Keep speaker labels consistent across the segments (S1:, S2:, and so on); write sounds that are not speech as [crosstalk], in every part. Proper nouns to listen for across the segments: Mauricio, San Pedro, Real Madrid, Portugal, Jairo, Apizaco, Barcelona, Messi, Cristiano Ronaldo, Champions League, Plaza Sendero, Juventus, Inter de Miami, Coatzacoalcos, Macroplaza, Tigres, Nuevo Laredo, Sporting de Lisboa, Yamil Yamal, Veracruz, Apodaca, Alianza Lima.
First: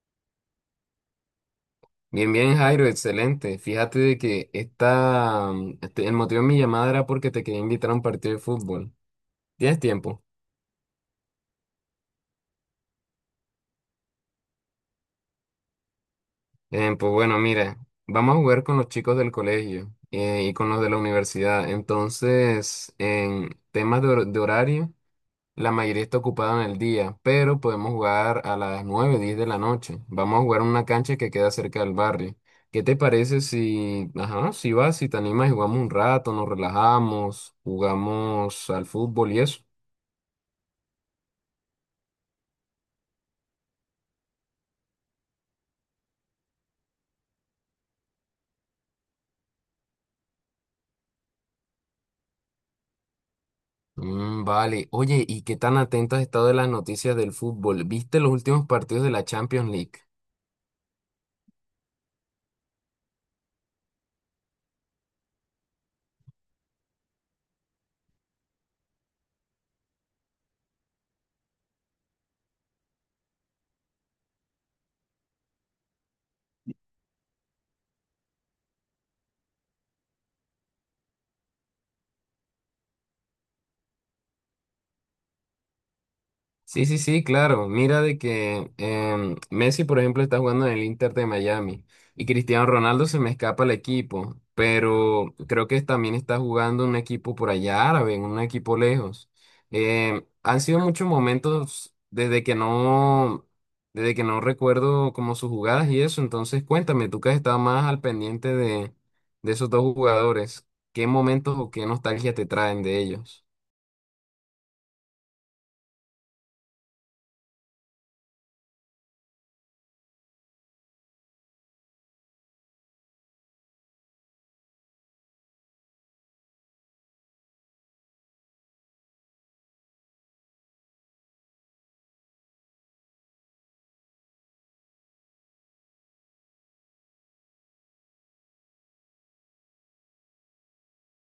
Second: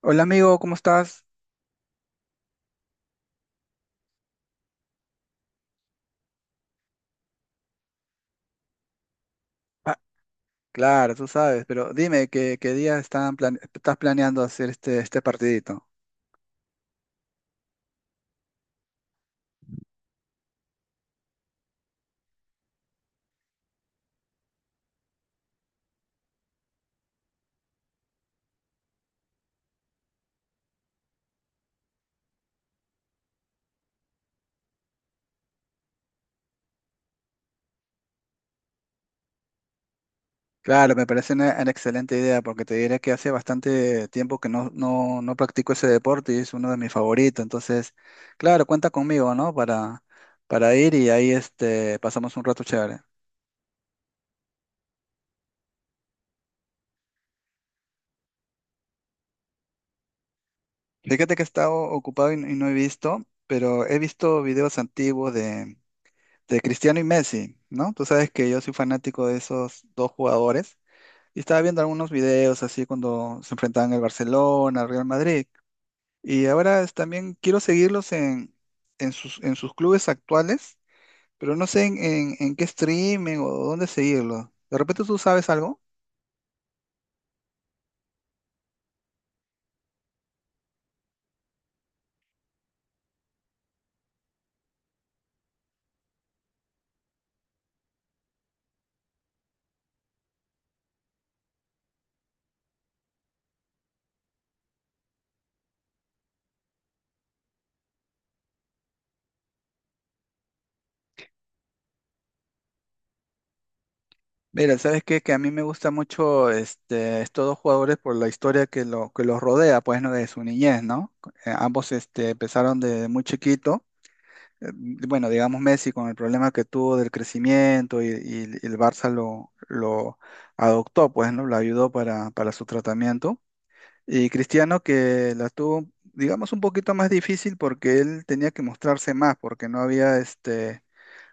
S1: Hola amigo, ¿cómo estás?
S2: Bien, bien, Jairo, excelente. Fíjate de que el motivo de mi llamada era porque te quería invitar a un partido de fútbol. ¿Tienes
S1: Ah,
S2: tiempo?
S1: claro, tú sabes, pero dime qué día estás planeando hacer este partidito.
S2: Pues bueno, mira, vamos a jugar con los chicos del colegio y con los de la universidad. Entonces, en temas de horario. La mayoría está ocupada en el día, pero podemos jugar a las 9 o 10 de la noche. Vamos a jugar en una cancha que queda cerca del barrio. ¿Qué te parece si, ajá, si vas, si te animas y jugamos un rato, nos relajamos, jugamos al fútbol y eso?
S1: Claro, me parece una excelente idea porque te diré que hace bastante tiempo que no practico ese deporte y es uno de mis favoritos. Entonces, claro, cuenta conmigo, ¿no? Para ir y ahí pasamos un rato chévere.
S2: Mm, vale. Oye, ¿y qué tan atenta has estado de las noticias del fútbol? ¿Viste los últimos partidos de la Champions League?
S1: Fíjate que he estado ocupado y no he visto, pero he visto videos antiguos de Cristiano y Messi, ¿no? Tú sabes que yo soy fanático de esos dos jugadores. Y estaba viendo algunos videos así cuando se enfrentaban el Barcelona al Real Madrid. Y también quiero seguirlos en sus clubes actuales, pero no sé en qué streaming o dónde seguirlos. ¿De repente tú sabes algo?
S2: Sí, sí, sí, claro. Mira de que Messi, por ejemplo, está jugando en el Inter de Miami y Cristiano Ronaldo se me escapa el equipo, pero creo que también está jugando en un equipo por allá árabe, en un equipo lejos. Han sido muchos momentos desde que no recuerdo como sus jugadas y eso. Entonces, cuéntame, tú que has estado más al pendiente de esos dos jugadores, ¿qué momentos o qué nostalgia te traen de ellos?
S1: Mira, ¿sabes qué? Que a mí me gusta mucho estos dos jugadores por la historia que que los rodea, pues, ¿no? De su niñez, ¿no? Ambos empezaron de muy chiquito eh, bueno, digamos Messi con el problema que tuvo del crecimiento y el Barça lo adoptó, pues, ¿no? Lo ayudó para su tratamiento. Y Cristiano que la tuvo, digamos, un poquito más difícil porque él tenía que mostrarse más, porque no había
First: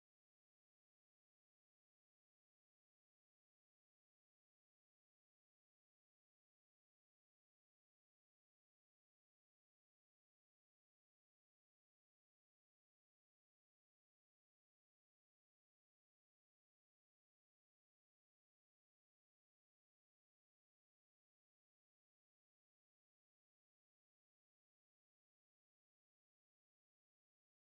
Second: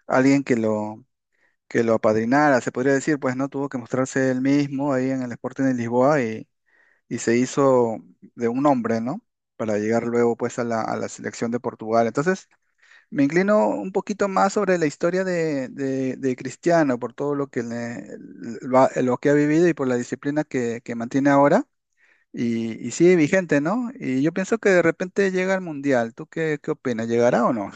S1: alguien que lo apadrinara, se podría decir, pues, ¿no? Tuvo que mostrarse él mismo ahí en el Sporting de Lisboa y se hizo de un hombre, ¿no? Para llegar luego pues a la selección de Portugal. Entonces, me inclino un poquito más sobre la historia de Cristiano, por todo lo que ha vivido y por la disciplina que mantiene ahora. Y sigue vigente, ¿no? Y yo pienso que de repente llega al Mundial. Tú ¿qué opinas? ¿Llegará o no?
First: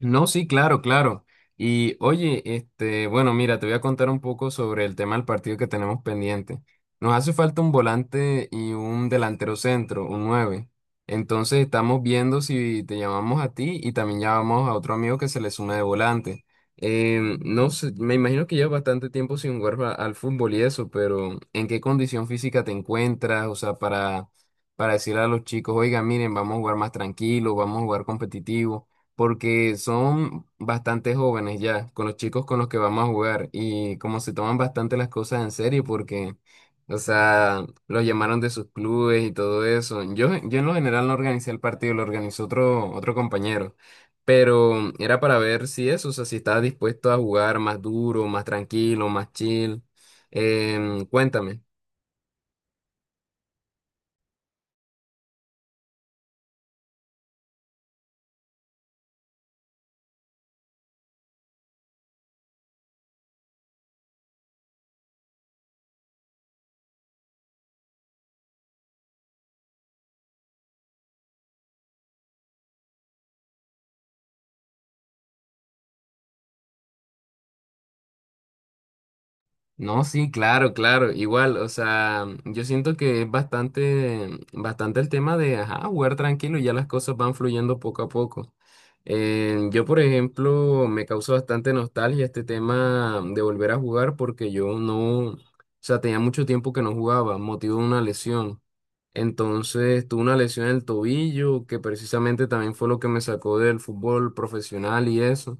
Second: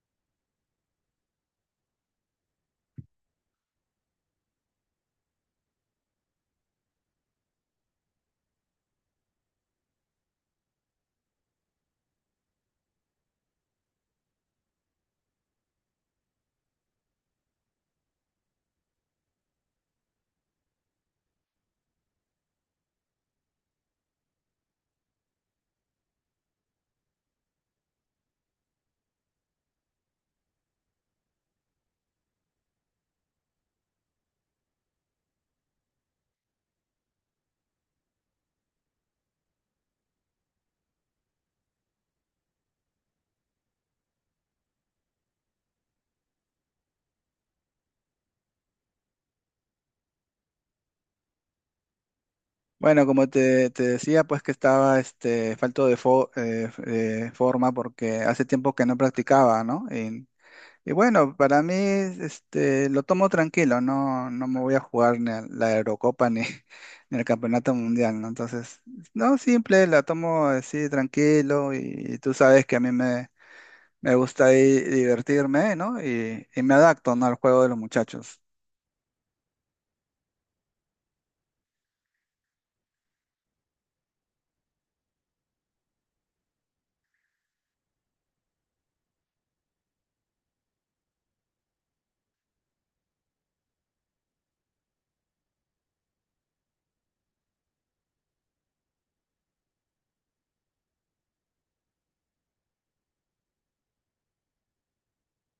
S2: No, sí, claro, claro. Y oye, este, bueno, mira, te voy a contar un poco sobre el tema del partido que tenemos pendiente. Nos hace falta un volante y un delantero centro, un nueve. Entonces estamos viendo si te llamamos a ti y también llamamos a otro amigo que se le suma de volante. No sé, me imagino que llevas bastante tiempo sin jugar al fútbol y eso, pero ¿en qué condición física te encuentras? O sea, para decirle a los chicos, oiga, miren, vamos a jugar más tranquilo, vamos a jugar competitivo porque son bastante jóvenes ya, con los chicos con los que vamos a jugar y como se toman bastante las cosas en serio porque, o sea, los llamaron de sus clubes y todo eso. Yo en lo general no organicé el partido, lo organizó otro compañero, pero era para ver si eso, o sea, si estaba dispuesto a jugar más duro, más tranquilo, más chill. Cuéntame.
S1: Bueno, como te decía, pues que estaba falto de forma porque hace tiempo que no practicaba, ¿no? Y bueno, para mí, este, lo tomo tranquilo, no, no me voy a jugar ni a la Eurocopa ni, [laughs] ni el Campeonato Mundial, ¿no? Entonces, no, simple, la tomo así tranquilo y, tú sabes que a mí me gusta ahí divertirme, ¿no? Y me adapto, ¿no?, al juego de los muchachos.
S2: No, sí, claro, claro, igual, o sea, yo siento que es bastante, bastante el tema de, ajá, jugar tranquilo y ya las cosas van fluyendo poco a poco. Yo, por ejemplo, me causó bastante nostalgia este tema de volver a jugar porque yo no, o sea, tenía mucho tiempo que no jugaba, motivo de una lesión. Entonces, tuve una lesión en el tobillo que precisamente también fue lo que me sacó del fútbol profesional y eso.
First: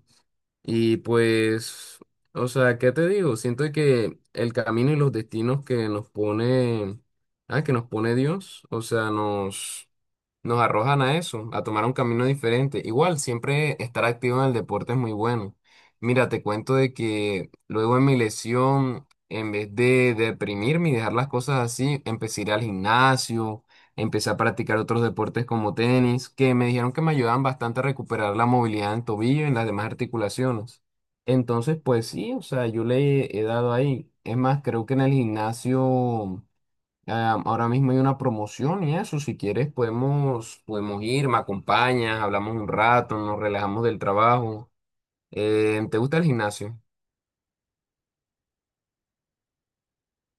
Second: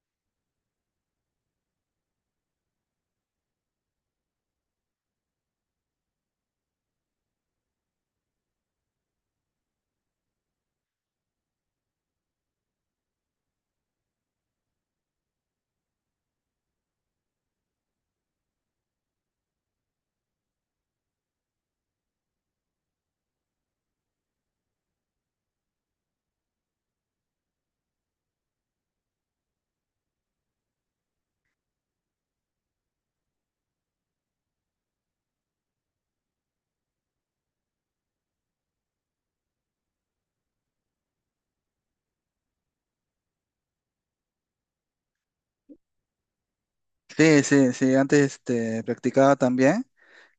S2: Y pues, o sea, ¿qué te digo? Siento que el camino y los destinos que nos pone, ah, que nos pone Dios, o sea, nos arrojan a eso, a tomar un camino diferente. Igual, siempre estar activo en el deporte es muy bueno. Mira, te cuento de que luego en mi lesión, en vez de deprimirme y dejar las cosas así, empecé a ir al gimnasio, empecé a practicar otros deportes como tenis, que me dijeron que me ayudaban bastante a recuperar la movilidad en tobillo y en las demás articulaciones. Entonces, pues sí, o sea, yo le he dado ahí. Es más, creo que en el gimnasio... Ah, ahora mismo hay una promoción y eso, si quieres podemos ir, me acompañas, hablamos un rato, nos relajamos del trabajo. ¿Te gusta el gimnasio?
S1: Sí, sí, sí, antes practicaba también,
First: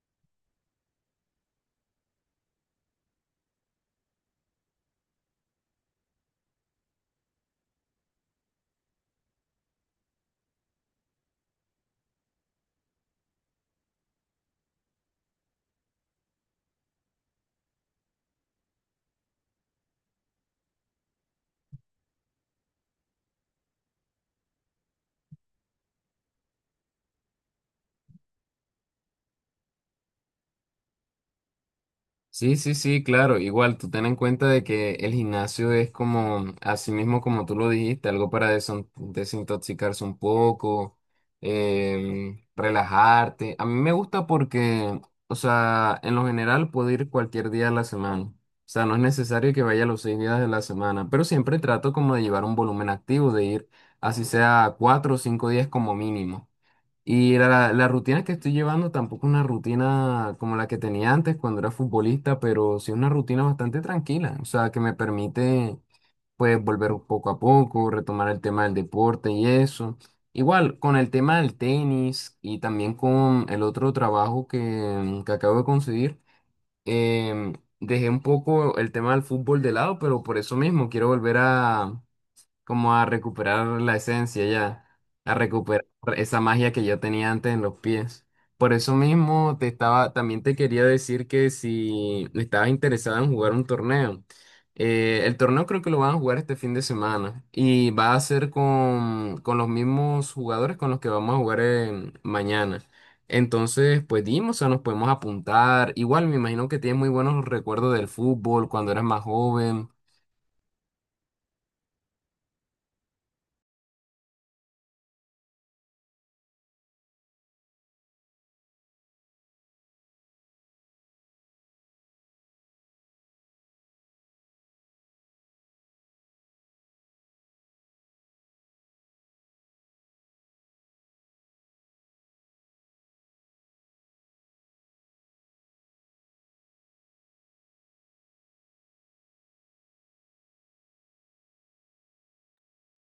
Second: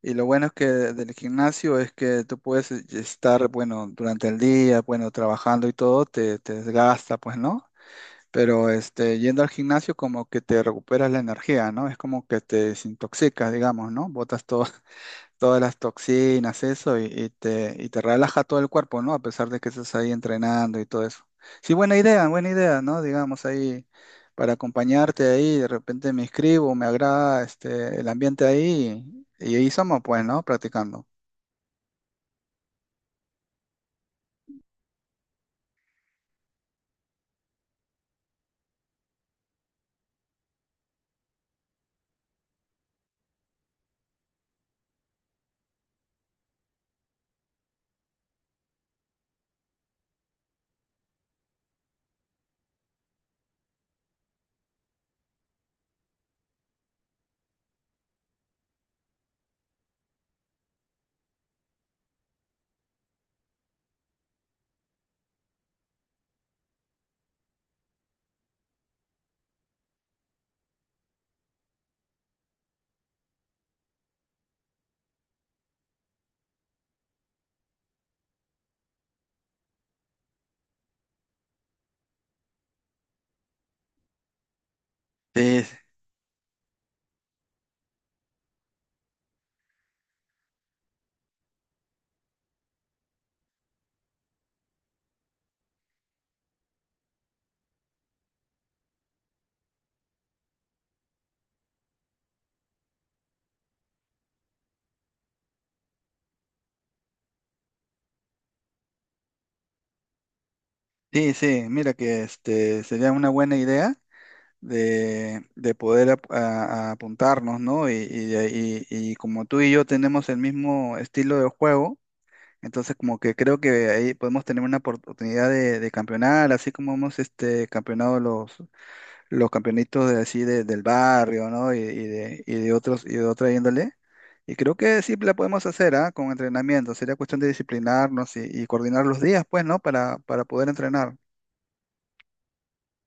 S1: y lo bueno es que del gimnasio es que tú puedes estar, bueno, durante el día, bueno, trabajando y todo, te desgasta, pues, ¿no? Pero este, yendo al gimnasio como que te recuperas la energía, ¿no? Es como que te desintoxicas, digamos, ¿no? [laughs] Todas las toxinas, eso, y y te relaja todo el cuerpo, ¿no? A pesar de que estás ahí entrenando y todo eso. Sí, buena idea, ¿no? Digamos, ahí para acompañarte ahí, de repente me inscribo, me agrada el ambiente ahí, y ahí somos, pues, ¿no? Practicando.
S2: Sí, sí, sí, claro. Igual, tú ten en cuenta de que el gimnasio es como, así mismo como tú lo dijiste, algo para desintoxicarse un poco, relajarte. A mí me gusta porque, o sea, en lo general puedo ir cualquier día de la semana. O sea, no es necesario que vaya los 6 días de la semana, pero siempre trato como de llevar un volumen activo, de ir así sea 4 o 5 días como mínimo. Y la rutina que estoy llevando tampoco es una rutina como la que tenía antes cuando era futbolista, pero sí es una rutina bastante tranquila, o sea, que me permite pues volver poco a poco, retomar el tema del deporte y eso. Igual, con el tema del tenis y también con el otro trabajo que acabo de conseguir, em, dejé un poco el tema del fútbol de lado, pero por eso mismo quiero volver a como a recuperar la esencia ya, a
S1: Sí,
S2: recuperar esa magia que yo tenía antes en los pies. Por eso mismo te estaba, también te quería decir que si estabas interesado en jugar un torneo, el torneo creo que lo van a jugar este fin de semana y va a ser con los mismos jugadores con los que vamos a jugar mañana. Entonces, pues dimos, o sea, nos podemos apuntar. Igual me imagino que tienes muy buenos recuerdos del fútbol cuando eras más joven.
S1: sí, sí, mira que este, sería una buena idea de poder ap- a apuntarnos, ¿no? Y como tú y yo tenemos el mismo estilo de juego, entonces como que creo que ahí podemos tener una oportunidad de campeonar, así como hemos campeonado los campeonitos del barrio, ¿no? Y de otros, y de otra índole. Y creo que sí la podemos hacer, ¿ah? Con entrenamiento. Sería cuestión de disciplinarnos y coordinar los días, pues, ¿no? Para poder entrenar.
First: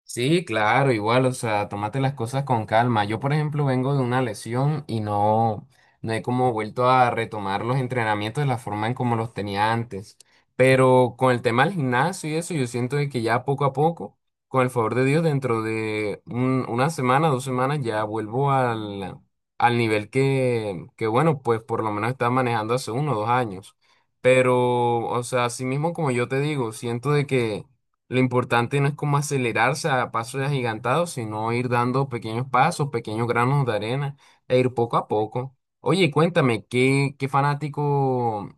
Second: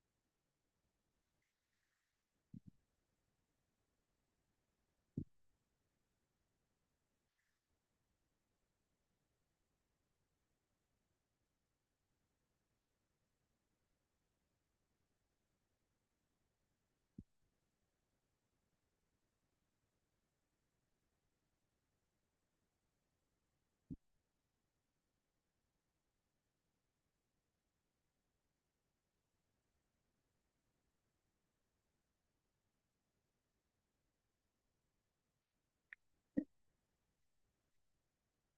S2: Sí, claro, igual, o sea, tómate las cosas con calma. Yo, por ejemplo, vengo de una lesión y no he como vuelto a retomar los entrenamientos de la forma en como los tenía antes. Pero con el tema del gimnasio y eso, yo siento de que ya poco a poco, con el favor de Dios, dentro de una semana, 2 semanas, ya vuelvo al, al nivel que, bueno, pues por lo menos estaba manejando hace 1 o 2 años. Pero, o sea, así mismo como yo te digo, siento de que lo importante no es como acelerarse a pasos agigantados, sino ir dando pequeños pasos, pequeños granos de arena e ir poco a poco. Oye, cuéntame,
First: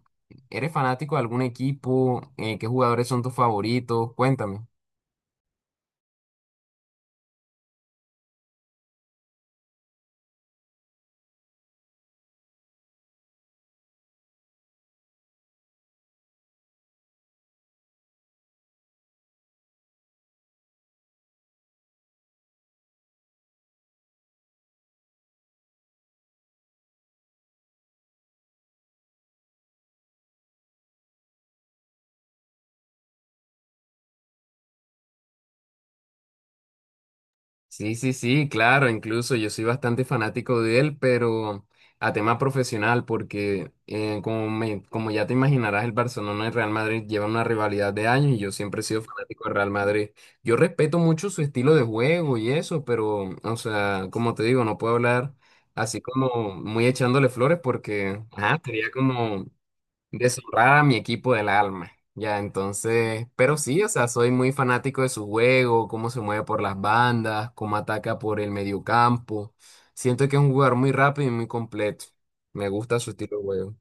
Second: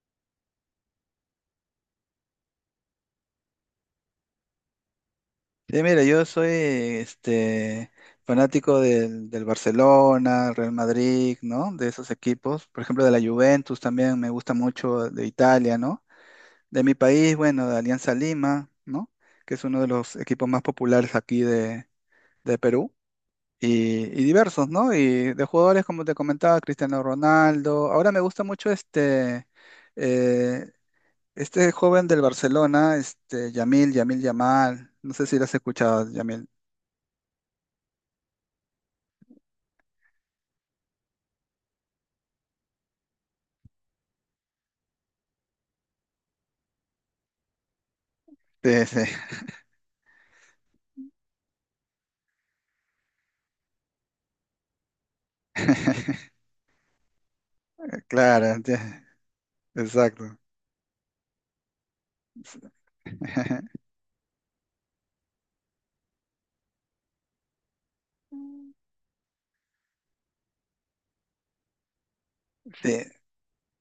S2: eres fanático de algún equipo? ¿Qué jugadores son tus favoritos? Cuéntame.
S1: Sí, mira, yo soy fanático del Barcelona, Real Madrid, ¿no? De esos equipos. Por ejemplo, de la Juventus también me gusta mucho, de Italia, ¿no? De mi país, bueno, de Alianza Lima, ¿no?, que es uno de los equipos más populares aquí de Perú. Y diversos, ¿no? Y de jugadores, como te comentaba, Cristiano Ronaldo. Ahora me gusta mucho eh, este joven del Barcelona, este Yamil, Yamal. No sé si lo has escuchado, Yamil.
S2: Sí, sí, sí, claro, incluso yo soy bastante fanático de él, pero a tema profesional, porque como ya te imaginarás, el Barcelona y el Real Madrid llevan una rivalidad de años y yo siempre he
S1: Sí, sí,
S2: sido fanático del Real Madrid. Yo respeto mucho su estilo de juego y eso, pero, o sea, como te digo, no puedo hablar así como muy echándole flores
S1: [laughs]
S2: porque,
S1: claro,
S2: ajá, sería como
S1: exacto.
S2: deshonrar a mi equipo del alma. Ya, entonces, pero
S1: [laughs]
S2: sí, o sea, soy muy fanático de su juego, cómo se mueve por las bandas, cómo ataca por el mediocampo. Siento que es un jugador muy rápido y muy completo. Me gusta
S1: Sí,
S2: su estilo de juego.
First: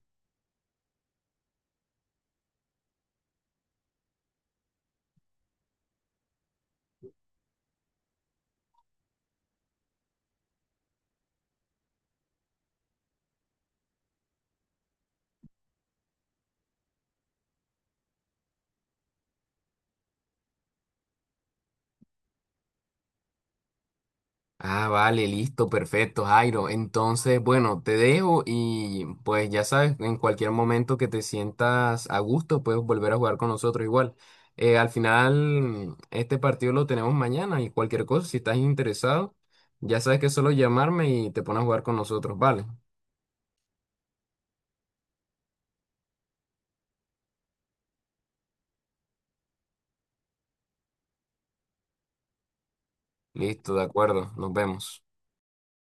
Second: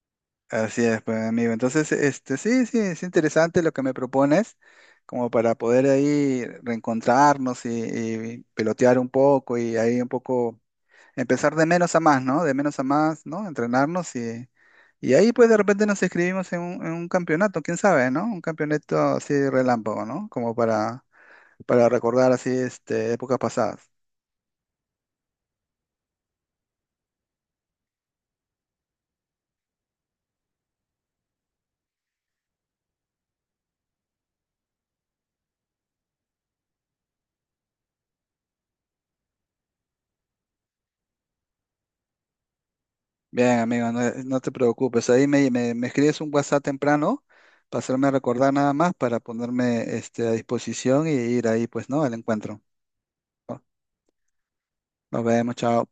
S1: así es, pues, amigo. Entonces, este, sí, sí, es interesante lo que me propones, como para poder ahí reencontrarnos y pelotear un poco y ahí un poco empezar de menos a más, ¿no? De menos a más, ¿no? Entrenarnos y ahí pues de repente nos inscribimos en un campeonato, quién sabe, ¿no? Un campeonato así relámpago, ¿no? Como para recordar así, este, épocas pasadas.
S2: Ah, vale, listo, perfecto, Jairo. Entonces, bueno, te dejo y pues ya sabes, en cualquier momento que te sientas a gusto, puedes volver a jugar con nosotros igual. Al final, este partido lo tenemos mañana y cualquier cosa, si estás interesado, ya sabes que es solo llamarme y te pones a jugar con nosotros, vale.
S1: Bien, amigo, no, no te preocupes. Ahí me escribes un WhatsApp temprano para hacerme recordar, nada más, para ponerme a disposición y ir ahí, pues, ¿no?, al encuentro.
S2: Listo, de acuerdo, nos vemos.
S1: Nos vemos, chao.